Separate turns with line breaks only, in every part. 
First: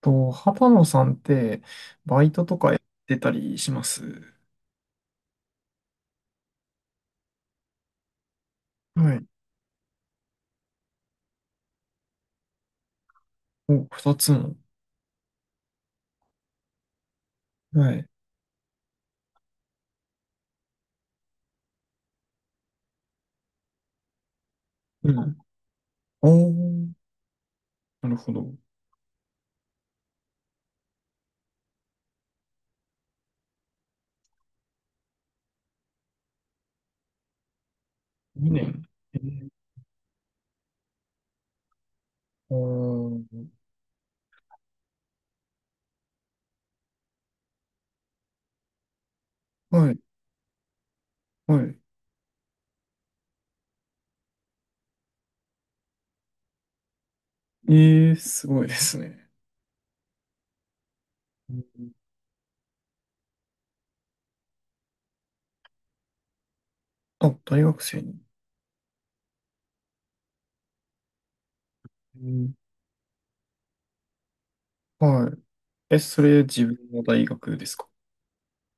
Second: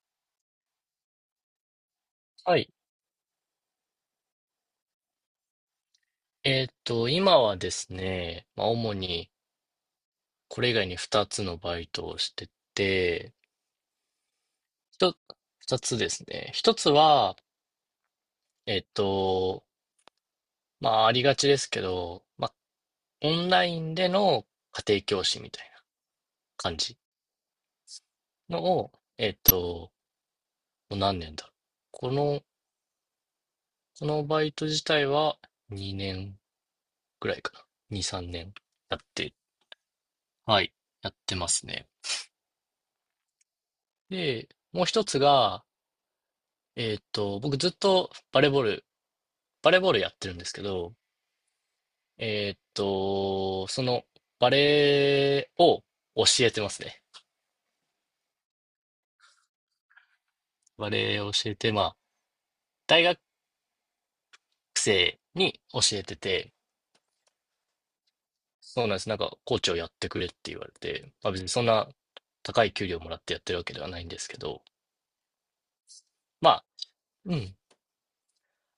と、畑野さんって、バイト
は
と
い。
かやってたりします？
今はですね、まあ、主
はい。
にこれ以外に2つのバイトをしてて、
お、二つの。
一つ2つですね。1つは、
はい。
えーっと、まあ、ありがちですけど、まあ、オンラインでの家庭
う
教
ん。
師みたいな
お
感
ー、
じ
なるほど。
のを、もう何年だろう。この、このバイト自体は2年ぐらいかな。2、3年
二年。
やっ
え
て、
ー。
はい、やってますね。
おー、
で、もう一つが、僕ずっとバレーボ
は
ー
い、
ルやってるんですけど、
はい。
そのバレーを教えてますね。
えー、すごいですね。
バレーを教
う
えて、ま
ん。
あ、大学生に教えてて、
あ、大学生に。
そうなんです。なんか、コーチをやってくれって言われて、まあ別にそんな
うん。
高い給料もらってやってるわけではないんですけど、
はい。え、それ
まあ、
自分の大
うん。
学ですか？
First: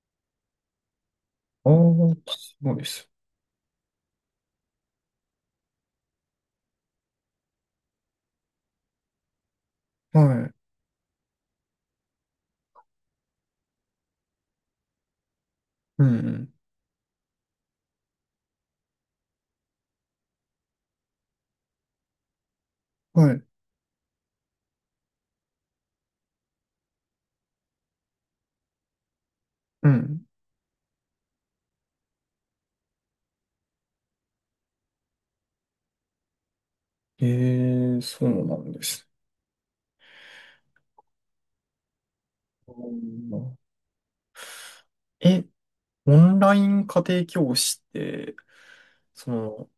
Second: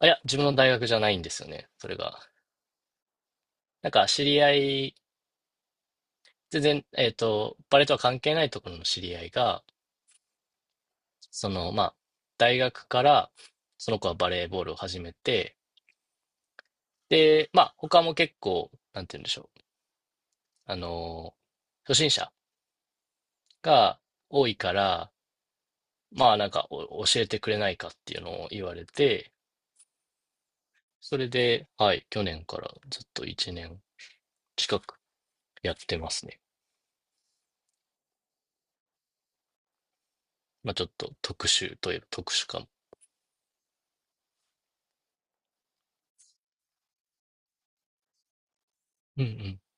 あ、いや、自分の大学じゃないんですよね。
ああ
それ
ー、
が。
そうです。
なんか、知り合い、全然、バレーとは関係ないところの知り合いが、
はい。
その、まあ、大学から、その子はバレーボールを始めて、
うん、
で、まあ、他も結構、なんて言うんでしょう。あの、初心者
うん。はい。
が多いから、まあ、なんかお、教えてくれないかっていうのを言われて、
うん。
それで、はい、去年からずっと1年近くやってますね。
えー、そうなんです。
まあ、ちょっと特殊といえば特殊かも。
うん。え、オンライン家庭教師って、
うんう
そ
ん。
の、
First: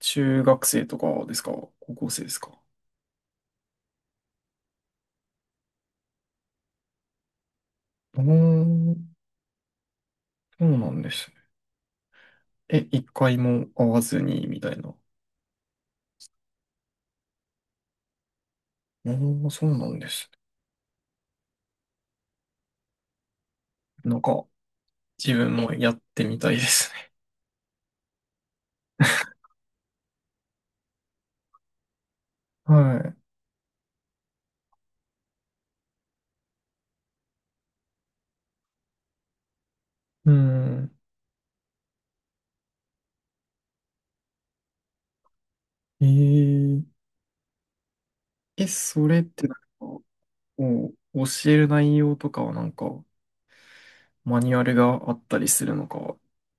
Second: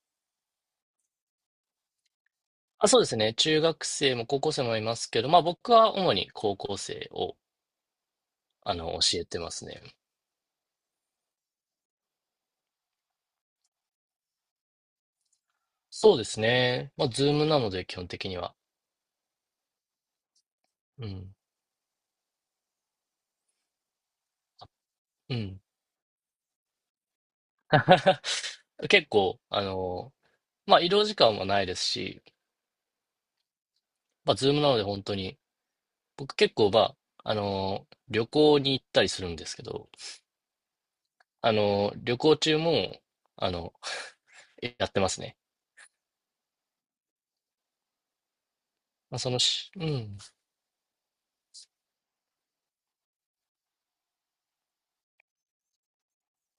中学生とかですか？高校生ですか？
あ、そうですね。中学生も高校生もいますけど、まあ、僕は主に高校生を、
うー
あの、
ん、
教えてますね。
そうなんですね。え、一回も会わずに、みたいな。
そうですね。まあ、ズームなので、基本的には。
うーん、そうなんです
うん。
ね。なんか、
う
自分
ん。
もやってみたいですね。
結構、あの、まあ、移動時間はないですし、
はい。
まあ、ズームなので本当に、僕結構、まあ、あの、旅行に行ったりするんですけど、
うん。
あの、旅行中も、あの、やってますね。
えー、え、そ
まあ、
れっ
その
てなんか、
し、う
こ
ん。
う教える内容とかはなんか、マニュアルがあったりするのか、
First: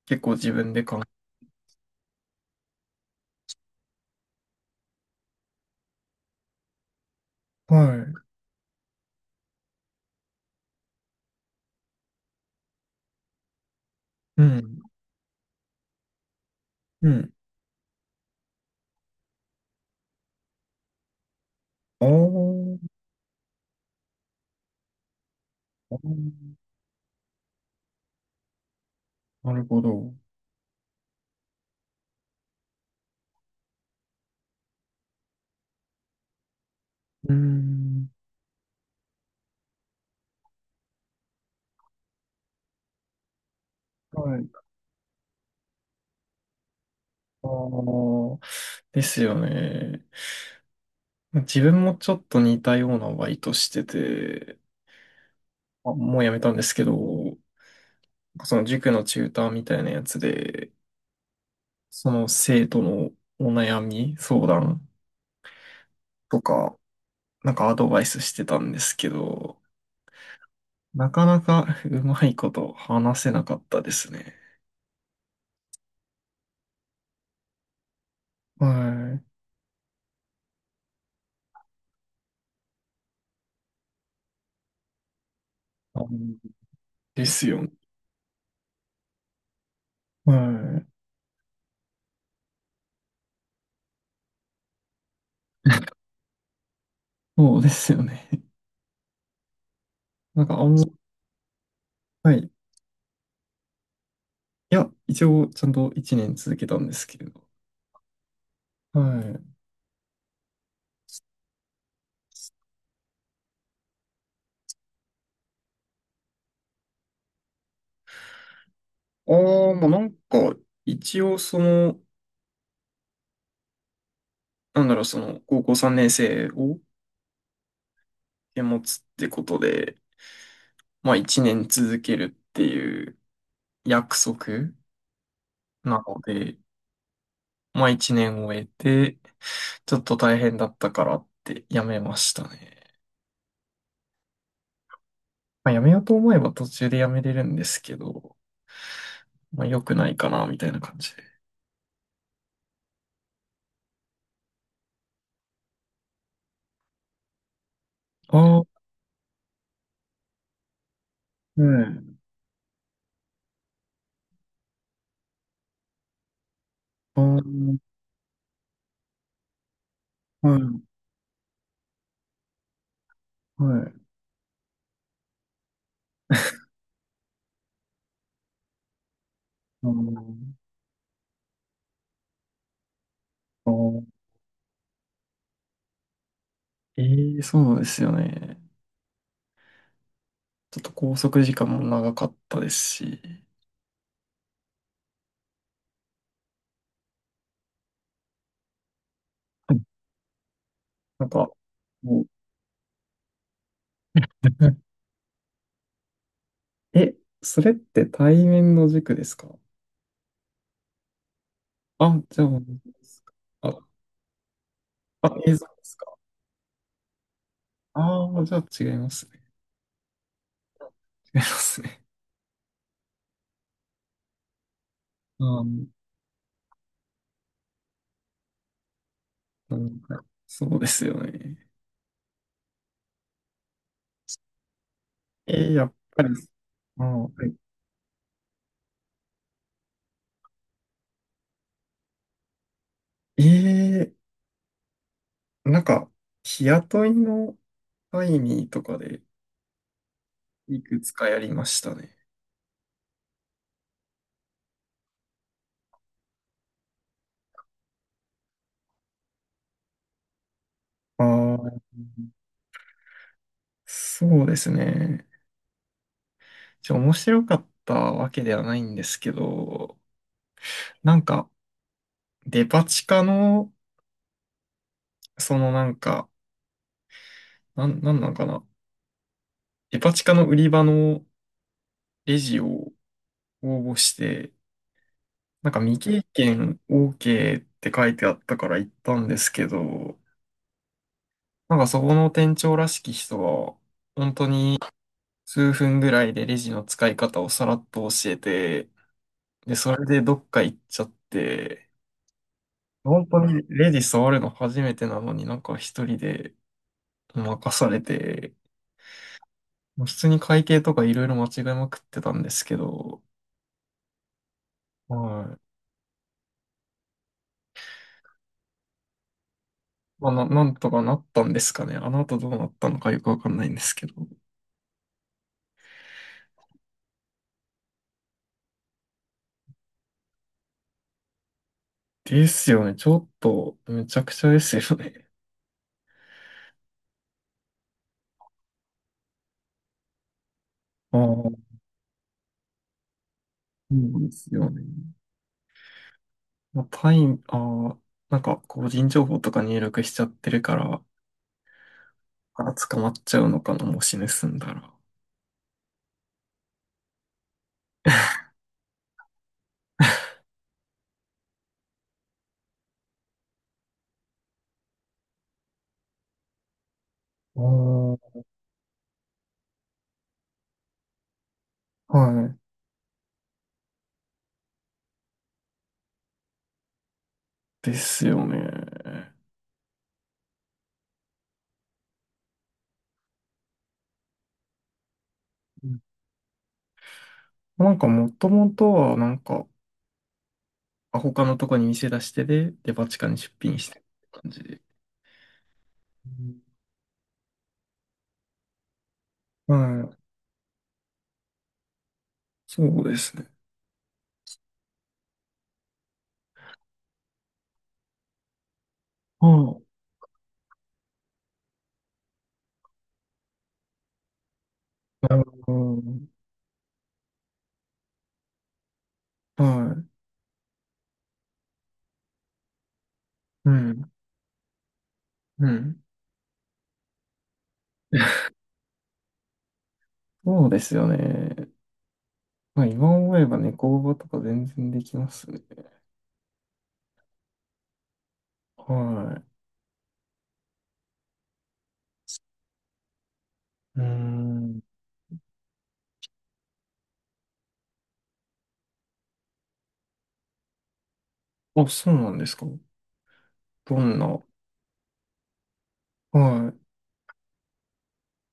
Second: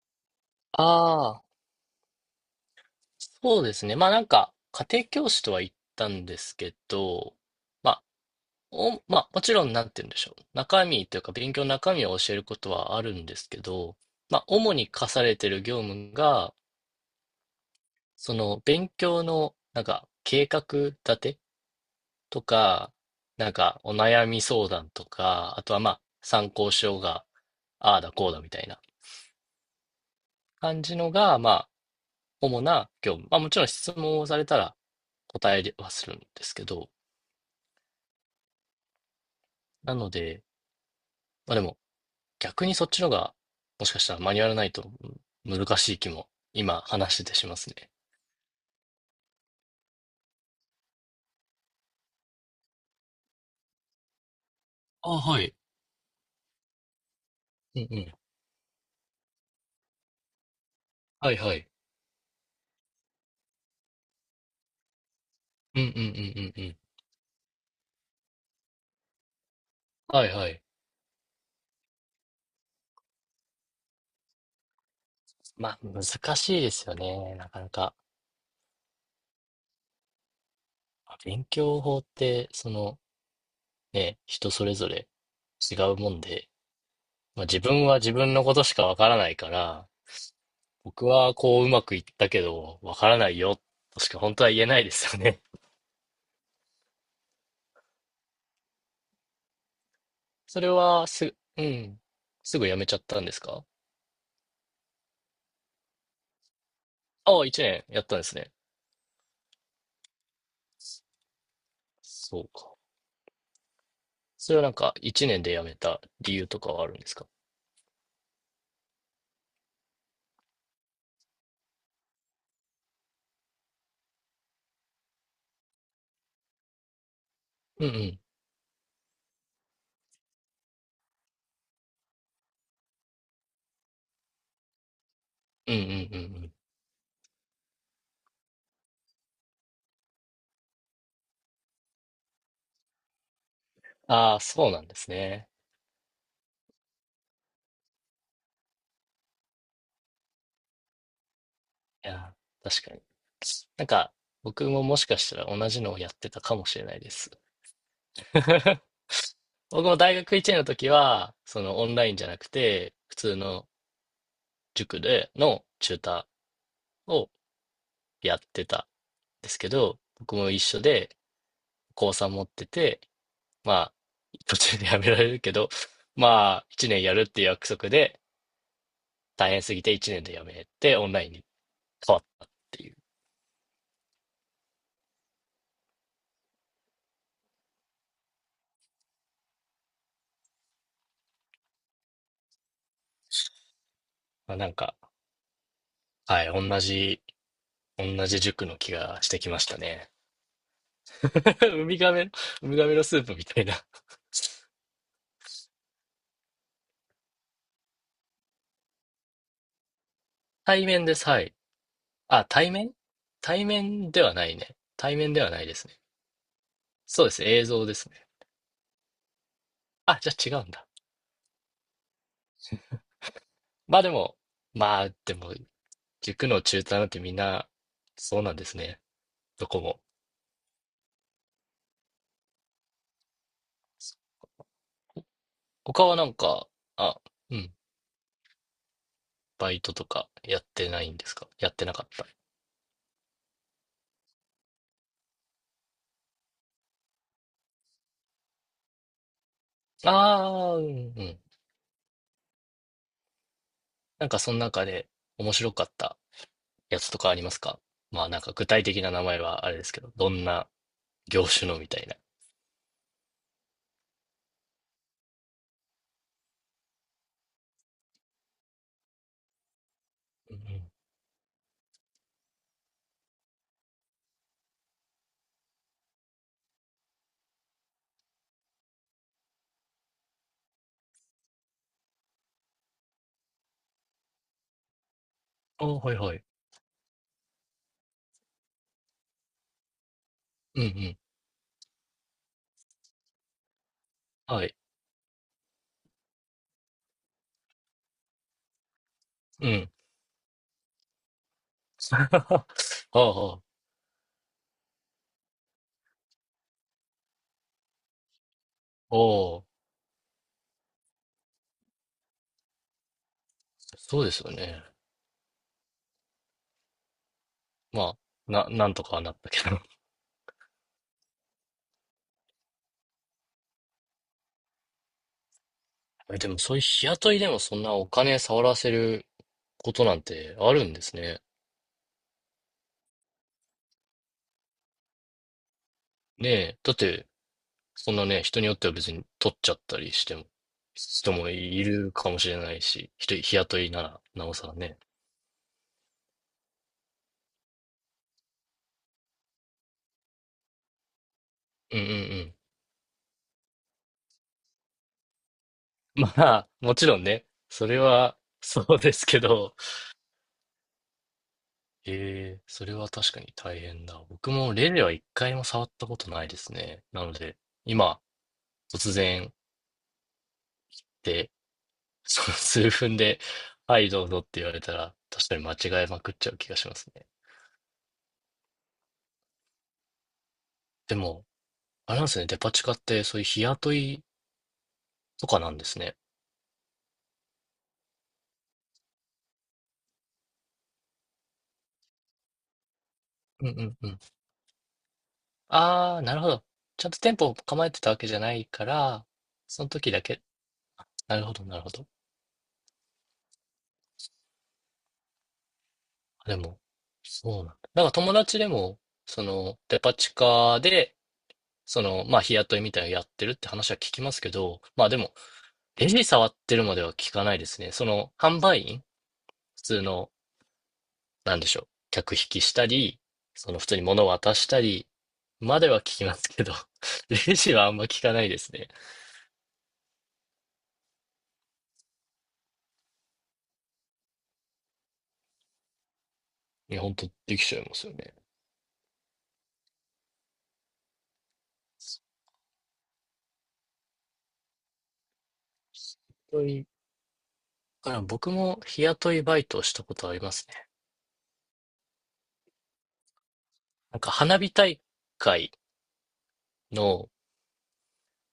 結構自分で考
ああ、そうですね。まあ、なんか、家庭教師とは言ったんですけど、
え、は
ま
い。
まあ、もちろん、なんて言うんでしょう。中身というか、勉強の中身を教えることはあるんですけど、ま
う
あ、主
ん。
に課されている業務が、
うん。
その、勉強の、なんか、計画立て
あ
と
ー、
か、なんか、お悩み相談とか、あとは、ま
あ
あ、参
ー、
考書が、ああだこうだみたいな
なるほど。
感じのが、まあ、主な業務。まあ、もちろん質問をされたら答えはするんですけど、
うーん。
なので、まあでも、逆にそっちのが、もしかしたらマ
は
ニュア
い。
ルないと難しい気も、今話しててし
あ
ますね。
あ、ですよね。自分もちょっと似たようなバイトしてて、
あ、はい。
あ、もうやめたんですけど、
うんうん。
その塾のチューターみたいなやつで、
はいはい。
その生徒のお悩み、相談
うんうんうんう
と
んう
か、
ん。
なんかアドバイスしてたんですけど、
はいはい。
なかなかうまいこと話せなかったですね。
まあ、難しいですよね。なかなか。
はい。
勉強法って、その、ね、人それぞれ違う
あ
もんで、
ので
まあ、
す
自
よね。
分は自分のことしかわからないから、
はい。
僕はこううまくいったけど、わからないよ、としか本当は言えないですよね。
そうですよね。なん か
そ
あ
れ
んま、
はす、うん。
はい。
すぐやめちゃったんですか？
いや、一応ちゃんと1年続けたんですけれど。
ああ、一年やったんですね。
はい。
そうか。それはなんか、一年で辞めた理由とかはあるんですか？
ああ、まあなんか、一応その、なんだろう、その、高校3年生を
うんうん。
持つってことで、まあ1年続けるっていう約束
うんうん
な
う
の
んうん。
で、まあ1年終えて、ちょっと大変だったからって辞めましたね。
ああ、そうなんですね。
まあ辞めようと思えば途中で辞めれるんですけど、まあ良くないかな、みたいな感じで。
いや、確かに。なんか、僕ももしかしたら同じのをやってたかもしれないです。
ああ、はい。
僕も大学1年の時は、そのオンラインじゃなくて、普通の塾でのチューター
ああ、
を
は
やってたんですけど、僕も
い、
一緒で、高3持ってて、
は
まあ、
い。
途中で辞められるけど、まあ、1年やるっていう約束で、大変すぎ
あ
て1年で辞
ー、
めて、オンラインに変わったっていう。
あー、ええ、そうなんですよね。ちょっと拘束時間も長かったですし、
まあ、なんか、はい、同じ塾の気がしてきまし
は
た
い。
ね。
なんか、
ウミガ
もう、
メ、ウミガメのスープみたいな。
うん。え、それって対面の塾ですか？
対面です、はい。
あ、じ
あ、
ゃ
対
あ、あ、
面ではないね。対
あ、
面では
映
な
像
い
で
です
す
ね。
か？
そうです、映像です
あ
ね。
あー、じゃあ違いますね。
あ、じゃあ違うんだ。
違いますね。
まあでも、まあで も、
あー、
塾の中退なんてみんな、そうなんですね。ど
な
こも。
んかそうですよね。やっ
他は
ぱ
な
り、
んか、
あー、
あ、
は
うん。バイトとかやってないんですか？やってなかっ
い、なんか、日雇いの会議とかで
た？ああ、
い
うん、う
くつかや
ん。
りましたね。
なんかその中で面白かったやつとかありますか？まあなんか具体的な名前はあれですけど、どんな業
あ
種の
あ。
みたいな。
そうですね。面白かったわけではないんですけど、
うんうん。
なんか、デパ地下の、そのなんか、なんなんかな。デパ地下の売り場のレジを応募して、なんか
ああ、
未
はい
経
はい。
験 OK って書いてあったから行ったんですけど、
うんうん。
なんかそこの店長らしき人が、本当
はい。
に数分ぐらいでレジの使い方をさらっと教えて、
う
で、
ん。
それでどっか行っちゃって、
ああ、
本当
ああ、
にレディ触るの初めてなのになんか一人で任されて、
おー
もう普通に会計とかいろいろ間違えまくってたんですけど、
そうですよね。
はい。
まあ、なんとかはなったけど。
まあ、なんとかなったんですかね。あの後どうなったのかよくわかんないんですけど。
えでもそういう日雇いでもそんなお金触らせることなんてあるんですね。
ですよね。ちょっと、めちゃくちゃですよね。
ねえ。だって、そんなね、人によっては別に取っちゃったりしても、
ああ、
人も
そ
いるかもしれないし、人、日雇いな
う
ら、
で
な
す
お
よ
さら
ね。
ね。
まあ、タイム、ああ、なんか個人情報とか入力しちゃってるから、
うんうんうん。
あ、捕まっちゃうのかな、もし盗んだら。
まあ、もちろんね、それは、そうですけど、ええ、それは確かに大変だ。僕もレジは一回も触ったことないですね。なので、
あ
今、
あ、
突然で、
は
その
い。
数分で、はい、どうぞって言われたら、確かに間違えまくっちゃう気がしますね。
ですよね。
でも、あれなんですね、デパ地下って、そういう日雇いとかなんですね。
なんかもともとはなんか、あ他のとこに店出してで、デパ地下に出
うんう
品して
ん
る
うん。
感じで。
ああ、なるほど。ちゃんと店舗を構えてたわけじゃないから、
う
その
ん。
時
はい。
だけ。なるほど、なるほど。
そうですね。
あでも、そうなんだ。なんか友達でも、そ
は
の、
い。
デパ地下で、その、まあ、日雇いみたいなのやってるって話は聞きますけど、まあで
な
も、
るほ
レジ触ってるまでは聞かないですね。その、販売員、
ど。
普
は
通
い。
の、なんでしょう、客引きしたり、
う
その、普通に
ん。
物を渡したり、
う
までは
ん。
聞きますけど、レジはあんま聞かない ですね。
そうですよね。まあ今思えば猫バとか全然できますね。
いや、本当できちゃいますよね。
はい。うーん。
本当にだから僕も日雇いバイトをしたことありますね。
あ、そうなんですか。どん
なんか
な。
会
はい。
の、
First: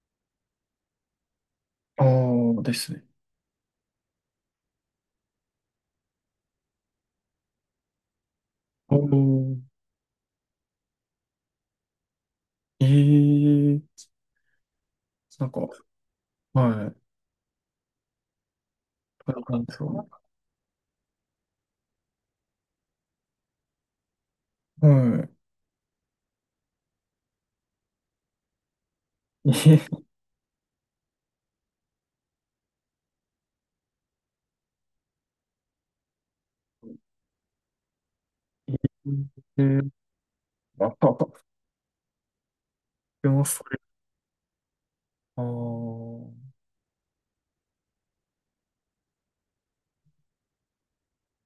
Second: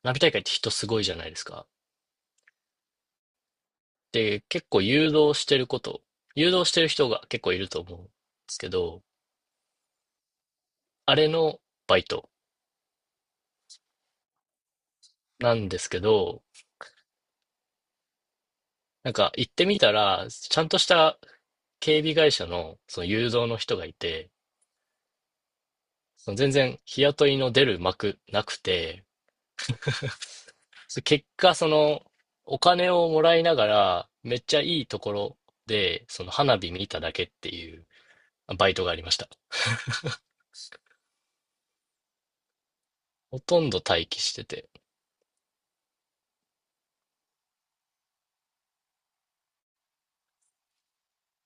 花火大会って人すごいじゃないですか。
ああ、ですね。
で、結構誘導してる人が結構いると思うんですけ
お
ど、
ー。
あれのバイト
ええー、なん
な
か、は
んで
い。
すけど、なんか
こういう
行っ
感
て
じ
みた
そ
ら、ちゃんとした警備会社のその誘導の人がいて、
う。は
その全然日雇いの出る幕なくて、
い。ええ
結果、その、お金をもらいながら、めっちゃいいところで、その花火見ただけっていうバイトがありました。
えー、あったあった、で
ほ
も
と
そ
んど
れ、
待機してて。
あー